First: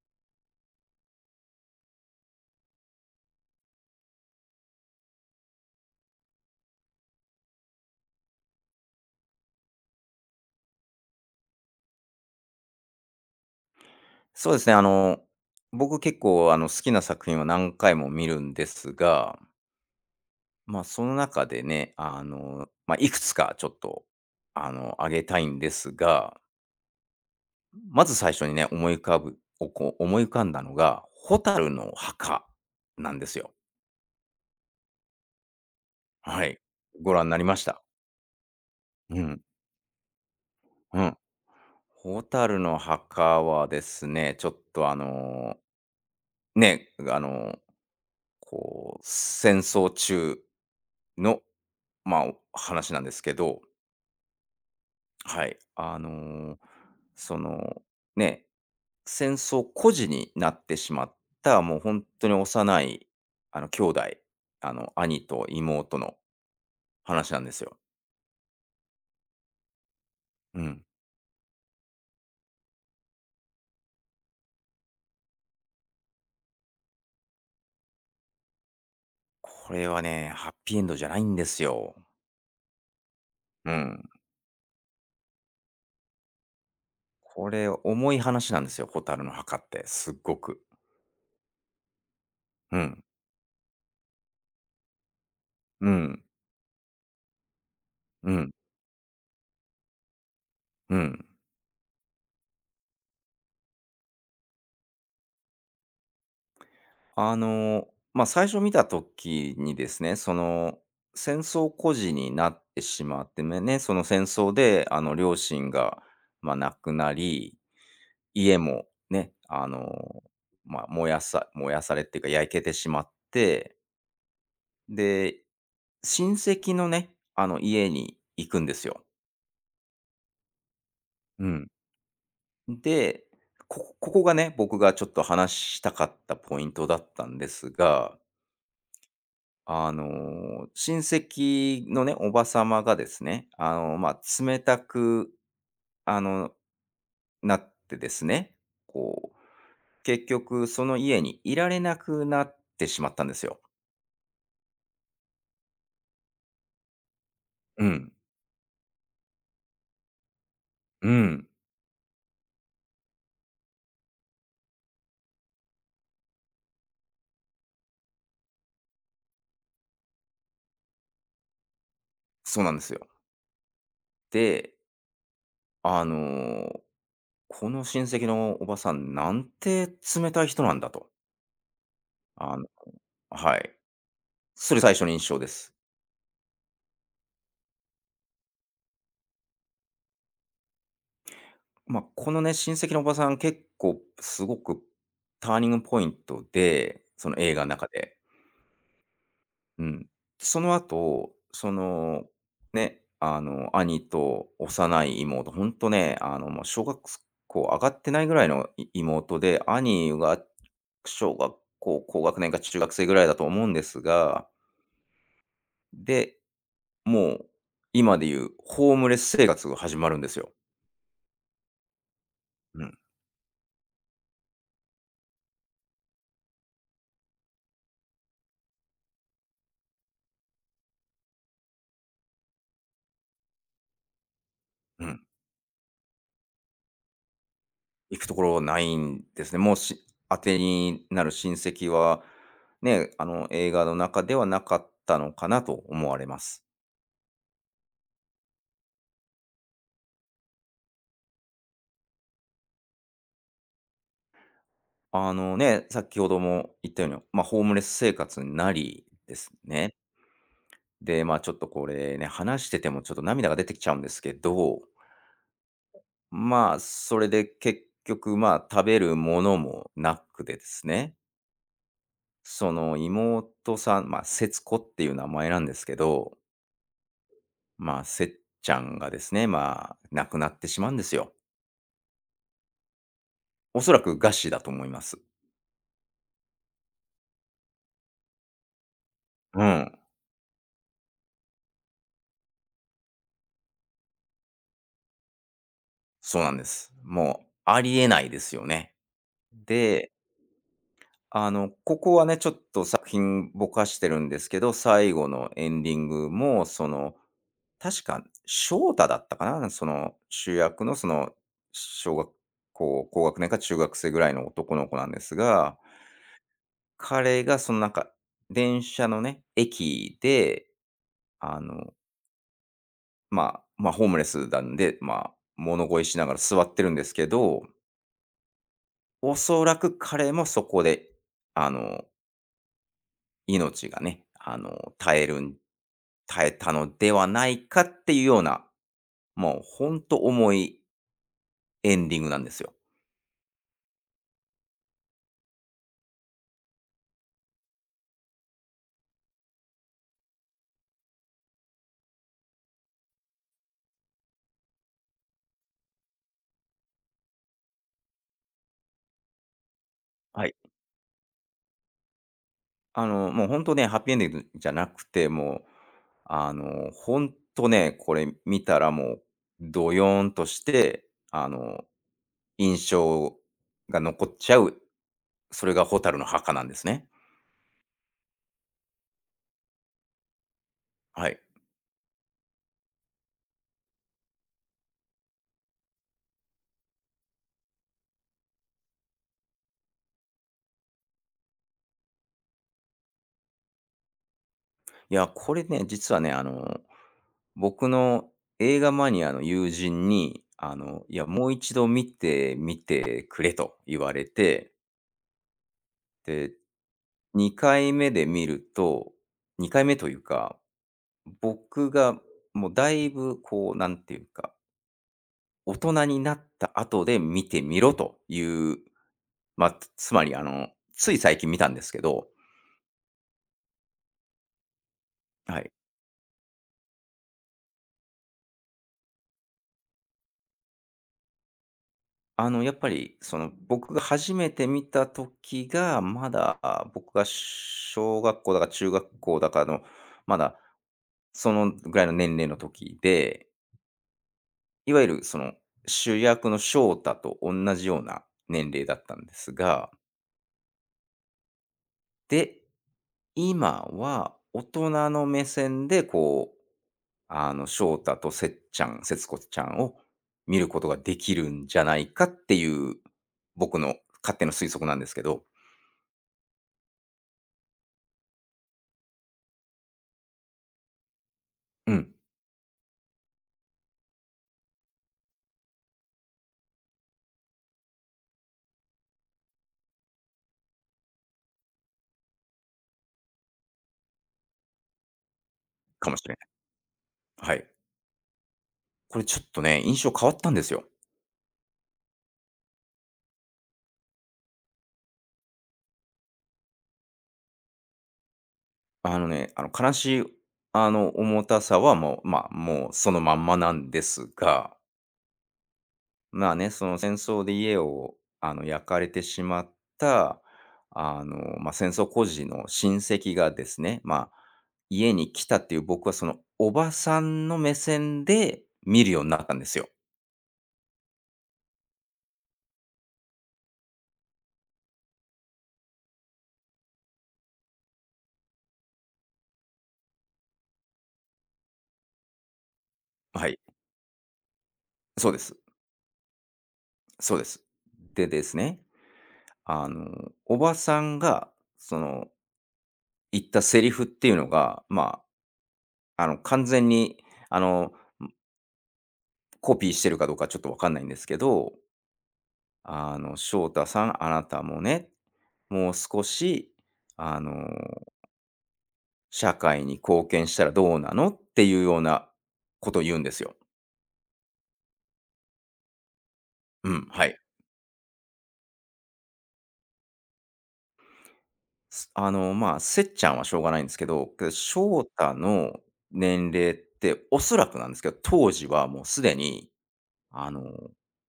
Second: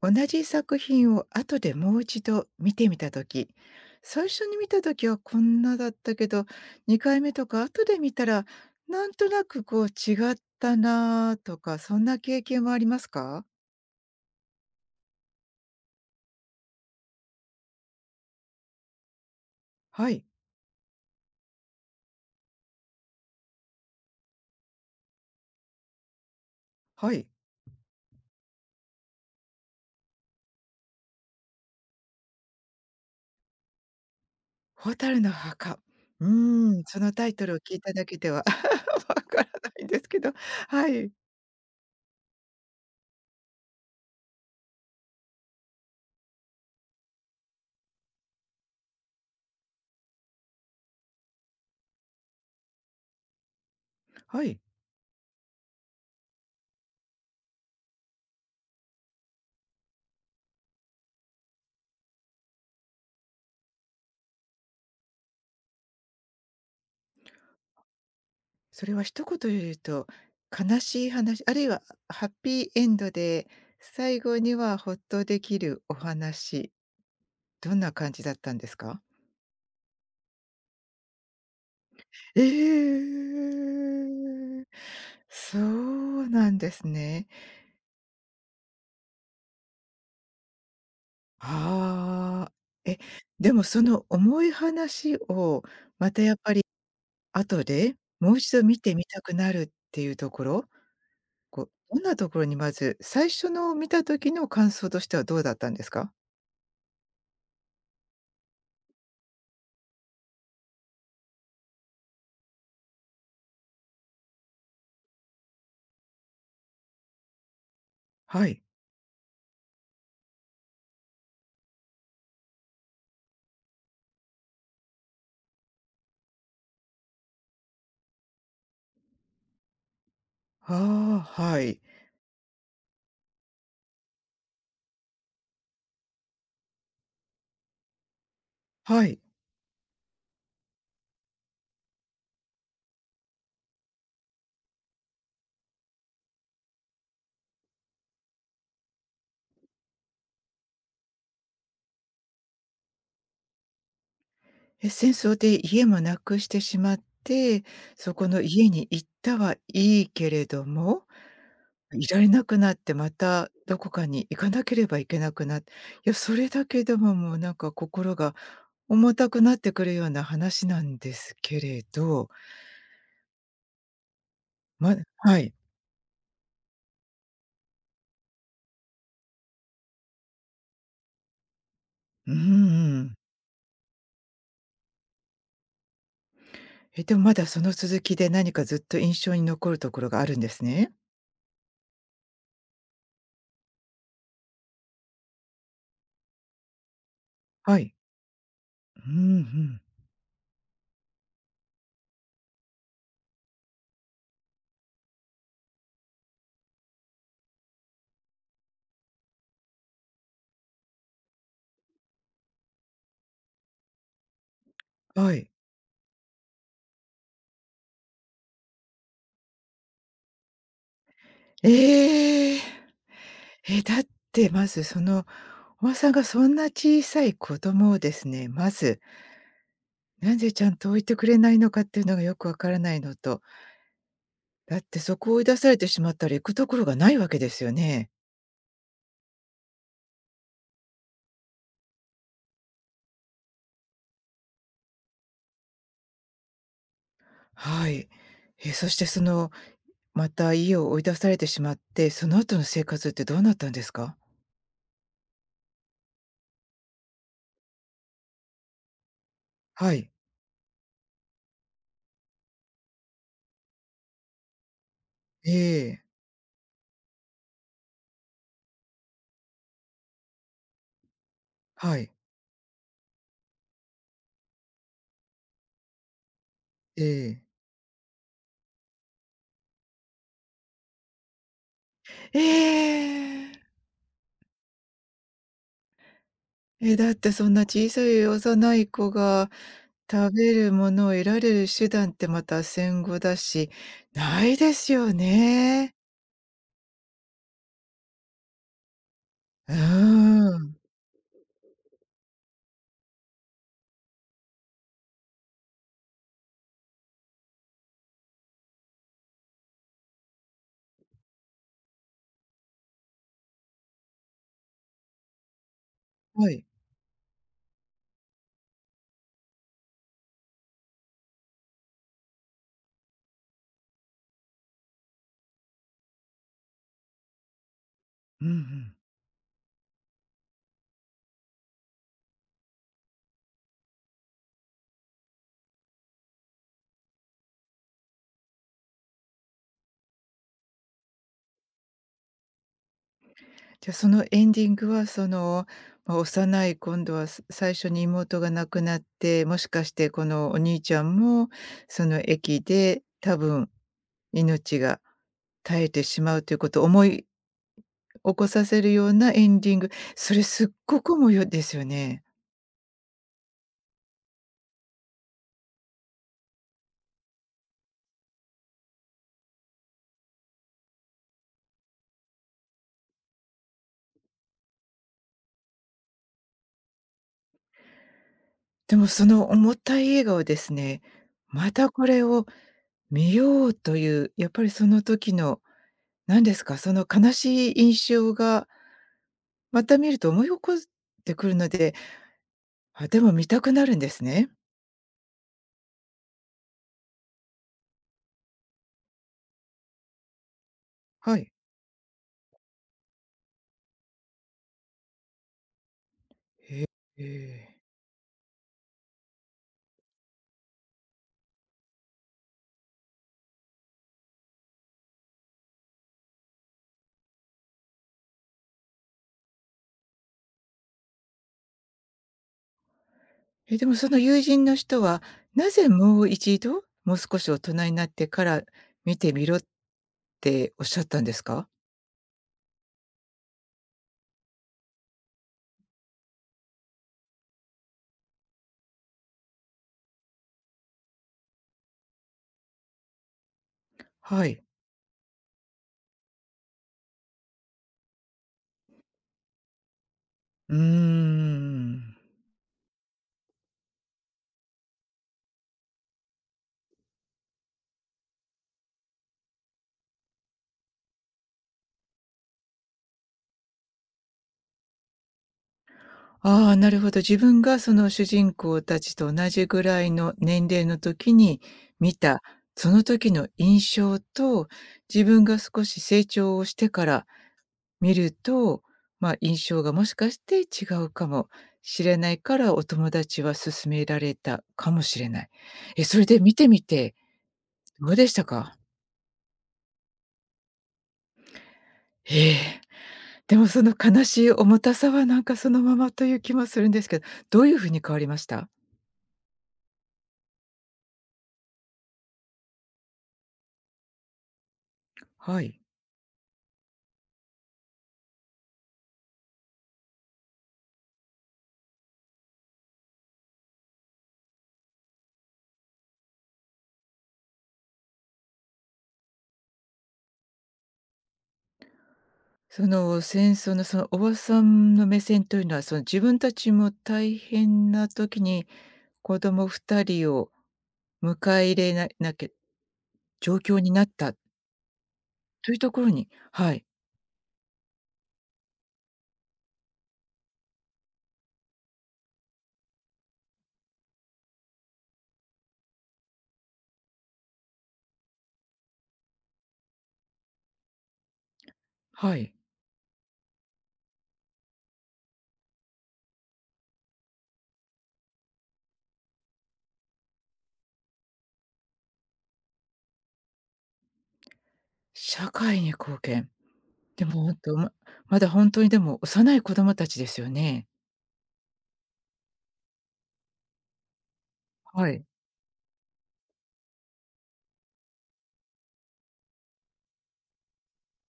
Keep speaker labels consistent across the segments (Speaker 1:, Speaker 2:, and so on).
Speaker 1: 同じ作品を後でもう一度見てみた時、最初に見た時はこんなだったけど、2回目とか後で見たら、なんとなくこう違ったなあとかそんな経験はありますか？
Speaker 2: そうですね、僕結構好きな作品を何回も見るんですが、
Speaker 1: はい。
Speaker 2: まあその中でね、まあいくつかちょっと、あげたいんですが、
Speaker 1: はい
Speaker 2: まず最初にね、思い浮かんだのが、ホタルの墓なんですよ。
Speaker 1: 「蛍の墓」。う
Speaker 2: はい。
Speaker 1: そ
Speaker 2: ご
Speaker 1: の
Speaker 2: 覧
Speaker 1: タ
Speaker 2: に
Speaker 1: イ
Speaker 2: なり
Speaker 1: トル
Speaker 2: ま
Speaker 1: を
Speaker 2: し
Speaker 1: 聞い
Speaker 2: た。
Speaker 1: ただけでは わ
Speaker 2: う
Speaker 1: か
Speaker 2: ん。
Speaker 1: らないんですけど。は
Speaker 2: う
Speaker 1: い。
Speaker 2: ん。ホタルの墓はですね、ちょっとね、こう、戦争中の、まあ、お話なんですけど、
Speaker 1: はい。
Speaker 2: はい。その、ね、戦争孤児になってしまった、もう本当に幼い、兄弟、兄と妹の話なんですよ。
Speaker 1: それは一言で言うと、
Speaker 2: う
Speaker 1: 悲
Speaker 2: ん。
Speaker 1: しい話、あるいはハッピーエンドで、最後にはほっとできるお話、どんな感じだったんですか？
Speaker 2: これはね、ハッピーエンドじゃないんですよ。
Speaker 1: え
Speaker 2: うん。
Speaker 1: え。そうなんですね。
Speaker 2: これ、重い話なんですよ、ホタルの墓って、すっごく。
Speaker 1: ああ。
Speaker 2: う
Speaker 1: え、
Speaker 2: ん。
Speaker 1: でもその重い話を、
Speaker 2: う
Speaker 1: ま
Speaker 2: ん。
Speaker 1: たやっぱり後で
Speaker 2: う
Speaker 1: もう
Speaker 2: ん。
Speaker 1: 一度見てみたくなるっていうところ、
Speaker 2: うん。
Speaker 1: こう、どんなところにまず、最初の見た時の感想としてはどうだったんですか？
Speaker 2: あの、まあ、最初見た時にですね、戦争孤児になってしまってねその戦争で、両親が、まあ、亡くなり、
Speaker 1: は
Speaker 2: 家
Speaker 1: い。
Speaker 2: もね、まあ、燃やされっていうか、焼けてしまって、で、親戚のね、家に行くんですよ。
Speaker 1: ああ、
Speaker 2: う
Speaker 1: は
Speaker 2: ん。
Speaker 1: い。
Speaker 2: で、ここがね、僕がちょっと話したかったポイントだったんですが、
Speaker 1: はい。
Speaker 2: 親戚のね、おば様がですね、冷たく、あの、なってですね、こう、結局その家にいられなくなってしまったんですよ。
Speaker 1: え、戦争で家もなくしてしまって、
Speaker 2: うん、
Speaker 1: そこの家に行ったはいいけれども、
Speaker 2: うん、
Speaker 1: いられなくなってまたどこかに行かなければいけなくなっいや、それだけでももうなんか心が重たくなってくるような話なんですけれど、
Speaker 2: そうなんですよ。で、
Speaker 1: まはい。
Speaker 2: あの、この親戚のおばさん、なんて冷たい人なんだと。
Speaker 1: うん
Speaker 2: あの
Speaker 1: うん。
Speaker 2: はい。それ最初の印象です。
Speaker 1: え、でもまだその続きで何かずっと印象に残るところがあるんですね。
Speaker 2: まあ、このね、親戚のおばさん、結構すごくターニングポイントで、その映画の
Speaker 1: は
Speaker 2: 中
Speaker 1: い。
Speaker 2: で。
Speaker 1: うんうん。
Speaker 2: うん。その後、ね、兄と幼い妹、ほんとね、もう小学校上がってないぐらいの妹で、兄が小学校高学年か中学生ぐらいだと思うんですが、
Speaker 1: はい。
Speaker 2: で、もう今でいうホームレス生活が始まるんですよ。
Speaker 1: ええ。
Speaker 2: うん、
Speaker 1: え、だってまずその、おばさんがそんな小さい子供をですね、まず、なんでちゃんと置いてくれないのかっていうのがよくわからないのと、だって
Speaker 2: う
Speaker 1: そ
Speaker 2: ん。
Speaker 1: こを追い出されてしまったら行くところがないわけですよね。
Speaker 2: 行くところないんですね。もう当てになる親戚は、ね、映画の中ではなかったのかなと思われます。
Speaker 1: はい。え、そしてその、また家を追い出されてしまって、その後の生活ってどうなったんですか？
Speaker 2: ね、先ほども言ったように、ホームレス生活になりですね。
Speaker 1: はい。
Speaker 2: で、ちょっとこれね、話しててもちょっと涙が出てきちゃうんですけど、
Speaker 1: ええ。
Speaker 2: まあ、それで結局、食べるものもなくてですね、
Speaker 1: はい。
Speaker 2: その妹さん、節子っていう名前なんですけど、
Speaker 1: ええ。
Speaker 2: まあ、せっちゃんがですね、まあ、亡くなってしまうんですよ。
Speaker 1: ええ。
Speaker 2: おそらく餓死だと思います。
Speaker 1: え、だってそんな小さい幼い子が
Speaker 2: うん、
Speaker 1: 食べるものを得られる手段ってまた戦後だし、ないですよね。
Speaker 2: そうなんです。もう、ありえないですよね。
Speaker 1: うー
Speaker 2: で、
Speaker 1: ん。
Speaker 2: ここはね、ちょっと作品ぼかしてるんですけど、最後のエンディングも、確か、翔太だったかな、主役の、小学校、高学年か中学生ぐらいの男の子なんですが、
Speaker 1: はい。
Speaker 2: 彼が、なんか、電車のね、駅で、あの、まあ、ホームレスなんで、まあ、物乞いしながら座ってるんですけど、
Speaker 1: うんうん。
Speaker 2: おそらく彼もそこで、あの、命がね、耐えたのではないかっていうような、もう本当重いエンディングなんですよ。
Speaker 1: じゃ、そのエンディングはその、ま、幼い今度はす最初に妹が亡くなって、もしかしてこのお兄ちゃんも、その駅で多分命が絶えてしまうということを思い起こさせるようなエンディング、それ
Speaker 2: はい。
Speaker 1: すっごくもよですよね。
Speaker 2: もう本当ね、ハッピーエンディングじゃなくて、もう、本当ね、これ見たらもう、どよンとして、あの、印象が残っちゃう、それが蛍の墓なんですね。
Speaker 1: でもその重たい映画をですね、
Speaker 2: はい。
Speaker 1: またこれを見ようという、やっぱりその時の、何ですか、その悲しい印象が、また見ると思い起こってくるので、あ、でも見たくなるんですね。
Speaker 2: いや、これね、実はね、僕の映画マニアの友人に、いや、
Speaker 1: は
Speaker 2: もう
Speaker 1: い。
Speaker 2: 一度見てみてくれと言われて、で、
Speaker 1: ええ。
Speaker 2: 2回目で見ると、2回目というか、僕がもうだいぶこう、なんていうか、大人になった後で見てみろという、まあ、つまり、つい最近見たんですけど、
Speaker 1: え、でもその友人の人は、
Speaker 2: は
Speaker 1: な
Speaker 2: い。
Speaker 1: ぜもう一度、もう少し大人になってから見てみろっておっしゃったんですか？
Speaker 2: やっぱり、僕が初めて見た時が、まだ僕が小学校だか中学校だかの、まだそのぐらいの年齢の時で、
Speaker 1: はい。
Speaker 2: いわゆるその主役の翔太と同じような年齢だったんですが、
Speaker 1: うーん。
Speaker 2: で、今は大人の目線で、こう、翔太とせっちゃん、節子ちゃんを見ることができるんじゃないかっていう、僕の勝手な推測なんですけど。
Speaker 1: ああ、なるほど。自分がその主人公たちと同じぐらいの年齢の時に
Speaker 2: うん、
Speaker 1: 見た、その時の印象と、自分が少し成長をしてから見ると、まあ、印象がもしかして違うかもしれないから、お友達は勧められたかもしれない。え、
Speaker 2: かも
Speaker 1: そ
Speaker 2: し
Speaker 1: れ
Speaker 2: れ
Speaker 1: で
Speaker 2: ない。
Speaker 1: 見てみて
Speaker 2: はい。
Speaker 1: どうでしたか？
Speaker 2: これちょっとね、印象変わったんですよ。
Speaker 1: ええ、でもその悲しい重たさはなんかそのままという気もするんですけど、どういうふうに変わりました？
Speaker 2: ね、あの悲しい、あの重たさはもう、まあ、もうそのまんまなんですが、
Speaker 1: はい。
Speaker 2: まあね、その戦争で家を焼かれてしまった、まあ、戦争孤児の親戚がですね、まあ、家に来たっていう、僕はそのおばさんの目線で見るようになったんですよ。
Speaker 1: その戦争のそのおばさんの目線というのは、その自分たちも大変な時に子供2人を迎え入れななきゃ
Speaker 2: は
Speaker 1: 状
Speaker 2: い。
Speaker 1: 況になった
Speaker 2: そうです。
Speaker 1: というところにはい、
Speaker 2: そうです。でですね、あの、おばさんがその言ったセリフっていうのが、まあ、完全に、あの、コピーしてるかどうかちょっとわかんないんですけど、
Speaker 1: はい。
Speaker 2: 「翔太さん、あなたもね、もう少し、あの、社会に貢献したらどうなの？」っていうようなことを言うんですよ。
Speaker 1: 社会に貢献。
Speaker 2: うん、
Speaker 1: で
Speaker 2: は
Speaker 1: も
Speaker 2: い。
Speaker 1: 本当ままだ本当にでも幼い子供たちですよね？
Speaker 2: すあの、まあ、せっちゃんはしょうがないんですけど、けど、翔
Speaker 1: はい。
Speaker 2: 太の年齢っておそらくなんですけど、当時はもうすでに、あの、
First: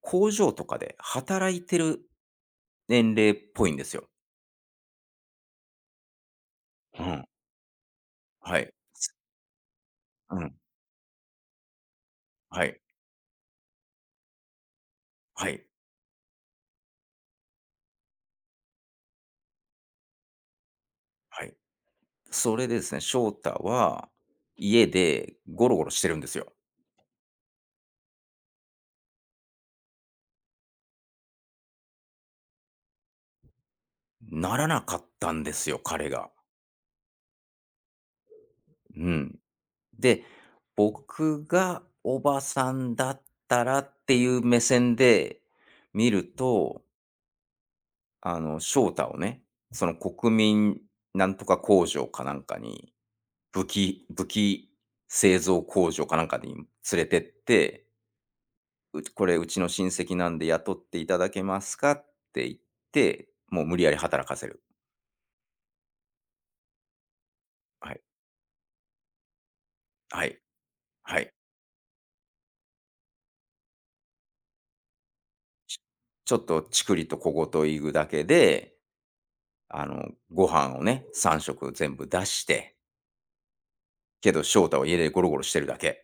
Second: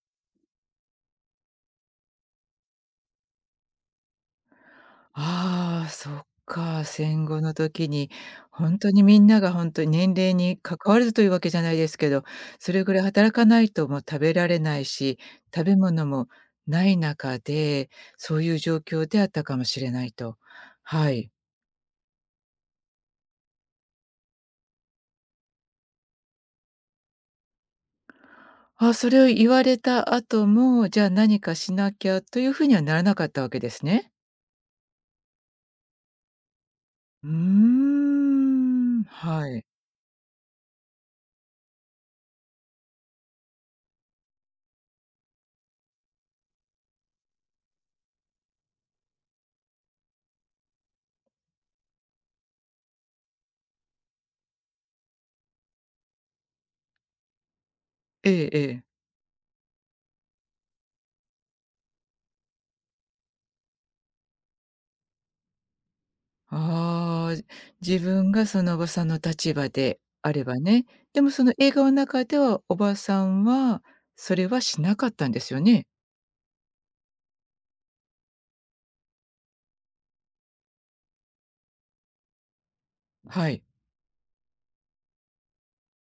Speaker 2: 工場とかで働いてる年齢っぽいんですよ。
Speaker 1: ああ、そっか、
Speaker 2: うん。
Speaker 1: 戦後の時に、
Speaker 2: はい。
Speaker 1: 本当にみんなが本当に年
Speaker 2: う
Speaker 1: 齢
Speaker 2: ん。
Speaker 1: に関わらずというわけじゃないですけど、
Speaker 2: は
Speaker 1: そ
Speaker 2: い。
Speaker 1: れぐらい働かないともう食べられないし、
Speaker 2: は
Speaker 1: 食
Speaker 2: い。
Speaker 1: べ物もない中で、そういう状況であったかもしれないと。はい。
Speaker 2: はい。それでですね、翔太は家でゴロゴロしてるんですよ。
Speaker 1: あ、それを言われた後も、じゃあ何かしなきゃというふうにはならなかったわけですね。
Speaker 2: ならなかったんですよ、彼が。
Speaker 1: うー
Speaker 2: う
Speaker 1: ん、
Speaker 2: ん。
Speaker 1: はい。
Speaker 2: で、僕がおばさんだったらっていう目線で見ると、翔太をね、その国民なんとか工場かなんかに、武器製造工場かなんかに連れてって、
Speaker 1: ええええ。
Speaker 2: これうちの親戚なんで雇っていただけますかって言って、もう無理やり働かせる。
Speaker 1: ああ、
Speaker 2: は
Speaker 1: 自
Speaker 2: い。
Speaker 1: 分がそのおばさんの立場で
Speaker 2: は
Speaker 1: あ
Speaker 2: い。
Speaker 1: ればね。
Speaker 2: は
Speaker 1: でも
Speaker 2: い。
Speaker 1: その映画の中では、おばさんはそれはしなかったんですよ
Speaker 2: ち
Speaker 1: ね？
Speaker 2: ちょっとチクリと小言言うだけで、ご飯をね、3食全部出して、
Speaker 1: はい。
Speaker 2: けど翔太は家でゴロゴロしてるだけ。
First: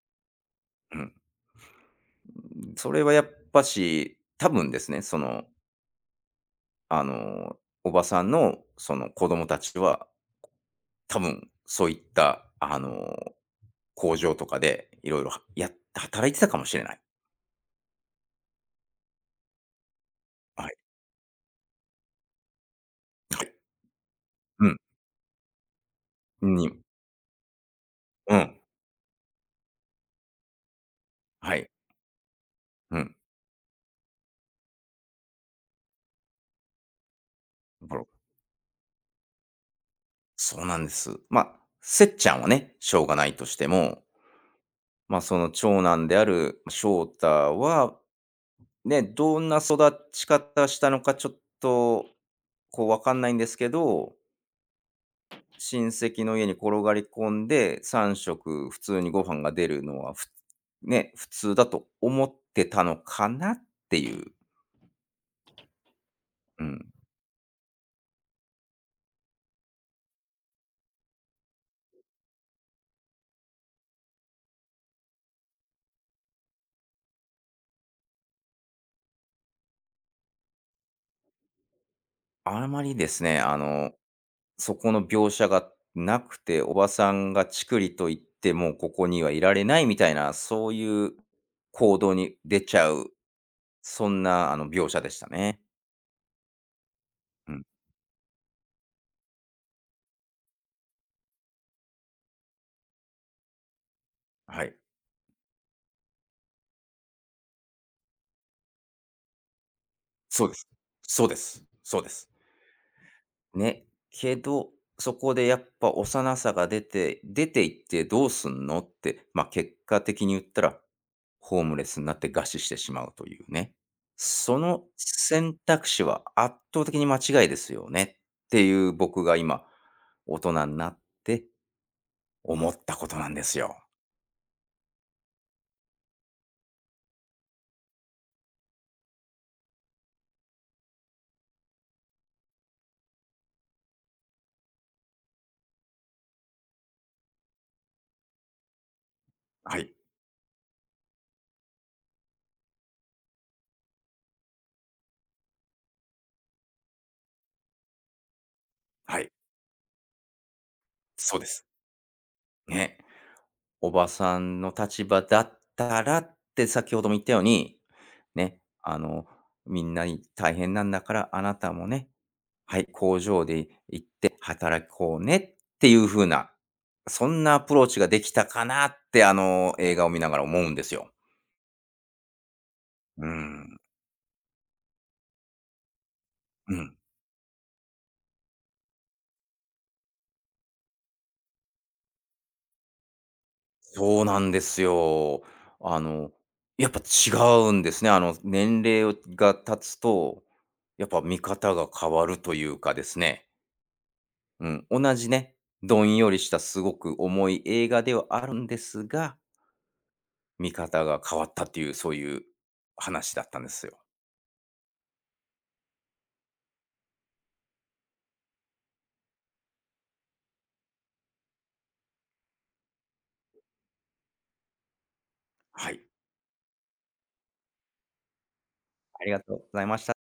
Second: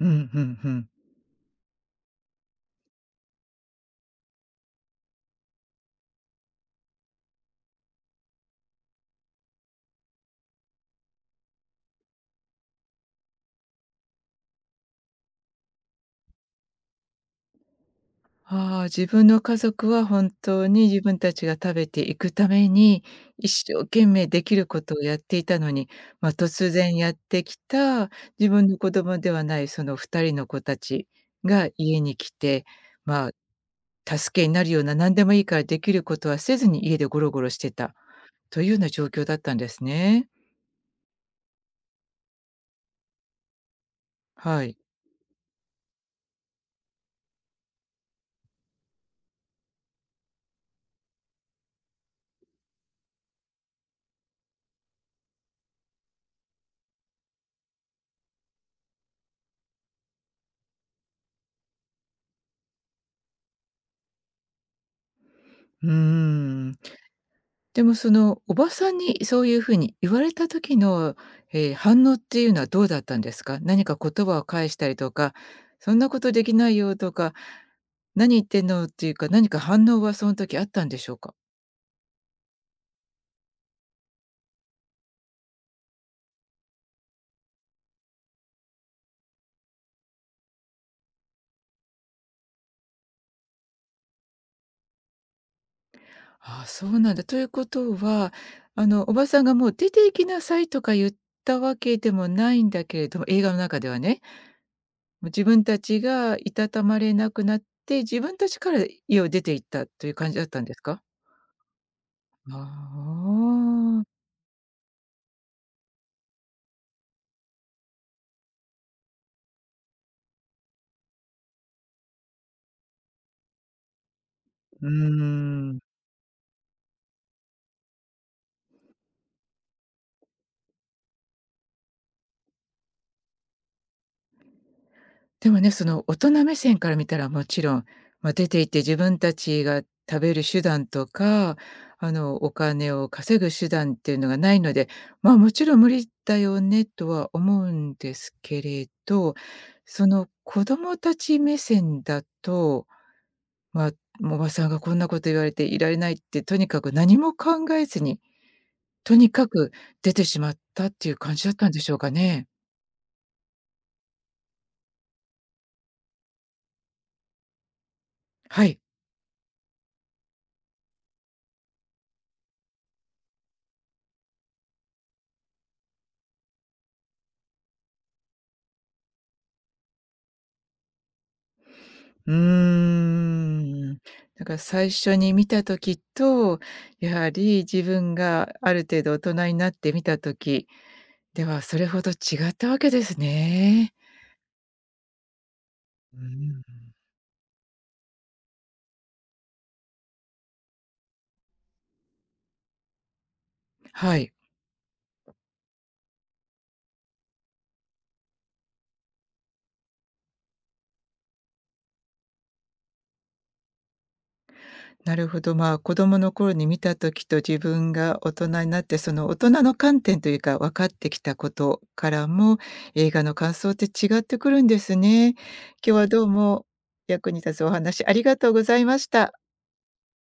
Speaker 1: うん、うんうん。
Speaker 2: うん。それはやっぱし、多分ですね、あの、おばさんのその子供たちは、多分そういった、工場とかでいろいろはやっ働いてたかもしれない。
Speaker 1: ああ、自分の家族は本当
Speaker 2: はい。
Speaker 1: に自分たちが食べていくために、
Speaker 2: はい、
Speaker 1: 一生懸命でき
Speaker 2: う
Speaker 1: る
Speaker 2: ん、
Speaker 1: ことをやっていたのに、まあ、突
Speaker 2: に
Speaker 1: 然やってきた
Speaker 2: う
Speaker 1: 自
Speaker 2: ん、
Speaker 1: 分の子供ではないその2人の子たち
Speaker 2: は
Speaker 1: が
Speaker 2: い。
Speaker 1: 家に来て、
Speaker 2: うん。
Speaker 1: まあ助けになるような何でもいいからできることはせずに家でゴロゴロしてた
Speaker 2: ぼろ
Speaker 1: というような状況だったんですね。
Speaker 2: そうなんです。まあ、せっちゃんはね、しょうがないとしても、
Speaker 1: はい。
Speaker 2: まあ、その長男である翔太は、ね、どんな育ち方したのかちょっと、こう、わかんないんですけど、親戚の家に転がり込んで、3食普通にご飯が出るのは、ね、普通だと思ってたのかなっていう。
Speaker 1: うー
Speaker 2: う
Speaker 1: ん。
Speaker 2: ん。
Speaker 1: でもそのおばさんにそういうふうに言われた時の、反応っていうのはどうだったんですか？何か言葉を返したりとか、そんなことできないよとか、何言ってんのっていうか、何か反応はその時あったんでしょうか？
Speaker 2: あまりですね、そこの描写がなくて、おばさんがチクリと言って、もうここにはいられないみたいな、そういう行動に出ちゃう、そんな描写でしたね。
Speaker 1: ああ、そうなんだ。という
Speaker 2: うん。
Speaker 1: ことは、あのおばさんがもう出て行きなさいとか言ったわけでもないんだけれども、映画の中ではね。
Speaker 2: はい。
Speaker 1: 自分たちがいたたまれなくなって、自分たちから家を出て行ったという感じだ
Speaker 2: そ
Speaker 1: っ
Speaker 2: うで
Speaker 1: たん
Speaker 2: す。
Speaker 1: ですか？
Speaker 2: そうです。そうです。
Speaker 1: あ
Speaker 2: ね、
Speaker 1: あ、
Speaker 2: けど、そこでやっぱ幼さが出て、出ていってどうすんのって、結果的に言ったら、ホームレスになって餓死してしまうというね。その
Speaker 1: うー
Speaker 2: 選
Speaker 1: ん。
Speaker 2: 択肢は圧倒的に間違いですよねっていう僕が今、大人になって思ったことなんですよ。
Speaker 1: でもね、その大人目線から見たらもちろん、ま、出て行って自分たちが食べる手段とか、あの、お金を稼ぐ手段っていうのがないので、まあ、もちろん無理だよねとは思うんですけれど、
Speaker 2: はい、
Speaker 1: その子供たち目線だとまあ、もうおばさんがこんなこと言われていられないって、とにかく何も考えずに、と
Speaker 2: はい、
Speaker 1: にかく出てしまったっていう感
Speaker 2: そう
Speaker 1: じ
Speaker 2: で
Speaker 1: だっ
Speaker 2: す。
Speaker 1: たんでしょうかね。
Speaker 2: ね。おばさんの立場だったらって先ほども言ったようにね、
Speaker 1: はい。
Speaker 2: みんなに大変なんだから、あなたもね、はい、工場で行って働こうねっていう風な、そんなアプローチができたかなって、映画を見ながら思うんですよ。
Speaker 1: うー
Speaker 2: うん、
Speaker 1: ん。だから最初に見た時と、
Speaker 2: うん、
Speaker 1: やはり自分がある程度大人になって見た時では、それほど違ったわけですね。
Speaker 2: そうなんですよ。あ
Speaker 1: う
Speaker 2: の、
Speaker 1: ん。
Speaker 2: やっぱ違うんですね。年齢が経つと、やっぱ見方が変わるというかですね。
Speaker 1: はい。
Speaker 2: うん、同じね、どんよりしたすごく重い映画ではあるんですが、見方が変わったっていう、そういう話だったんですよ。
Speaker 1: なるほど、まあ、子供の頃に見た時と自分が大人になって、その大人の観点というか、分かってきたことからも、映画の感想って違ってくるんですね。今
Speaker 2: は
Speaker 1: 日
Speaker 2: い。
Speaker 1: はどうも役に立つお話ありがとうございまし
Speaker 2: あり
Speaker 1: た。
Speaker 2: がとうございました。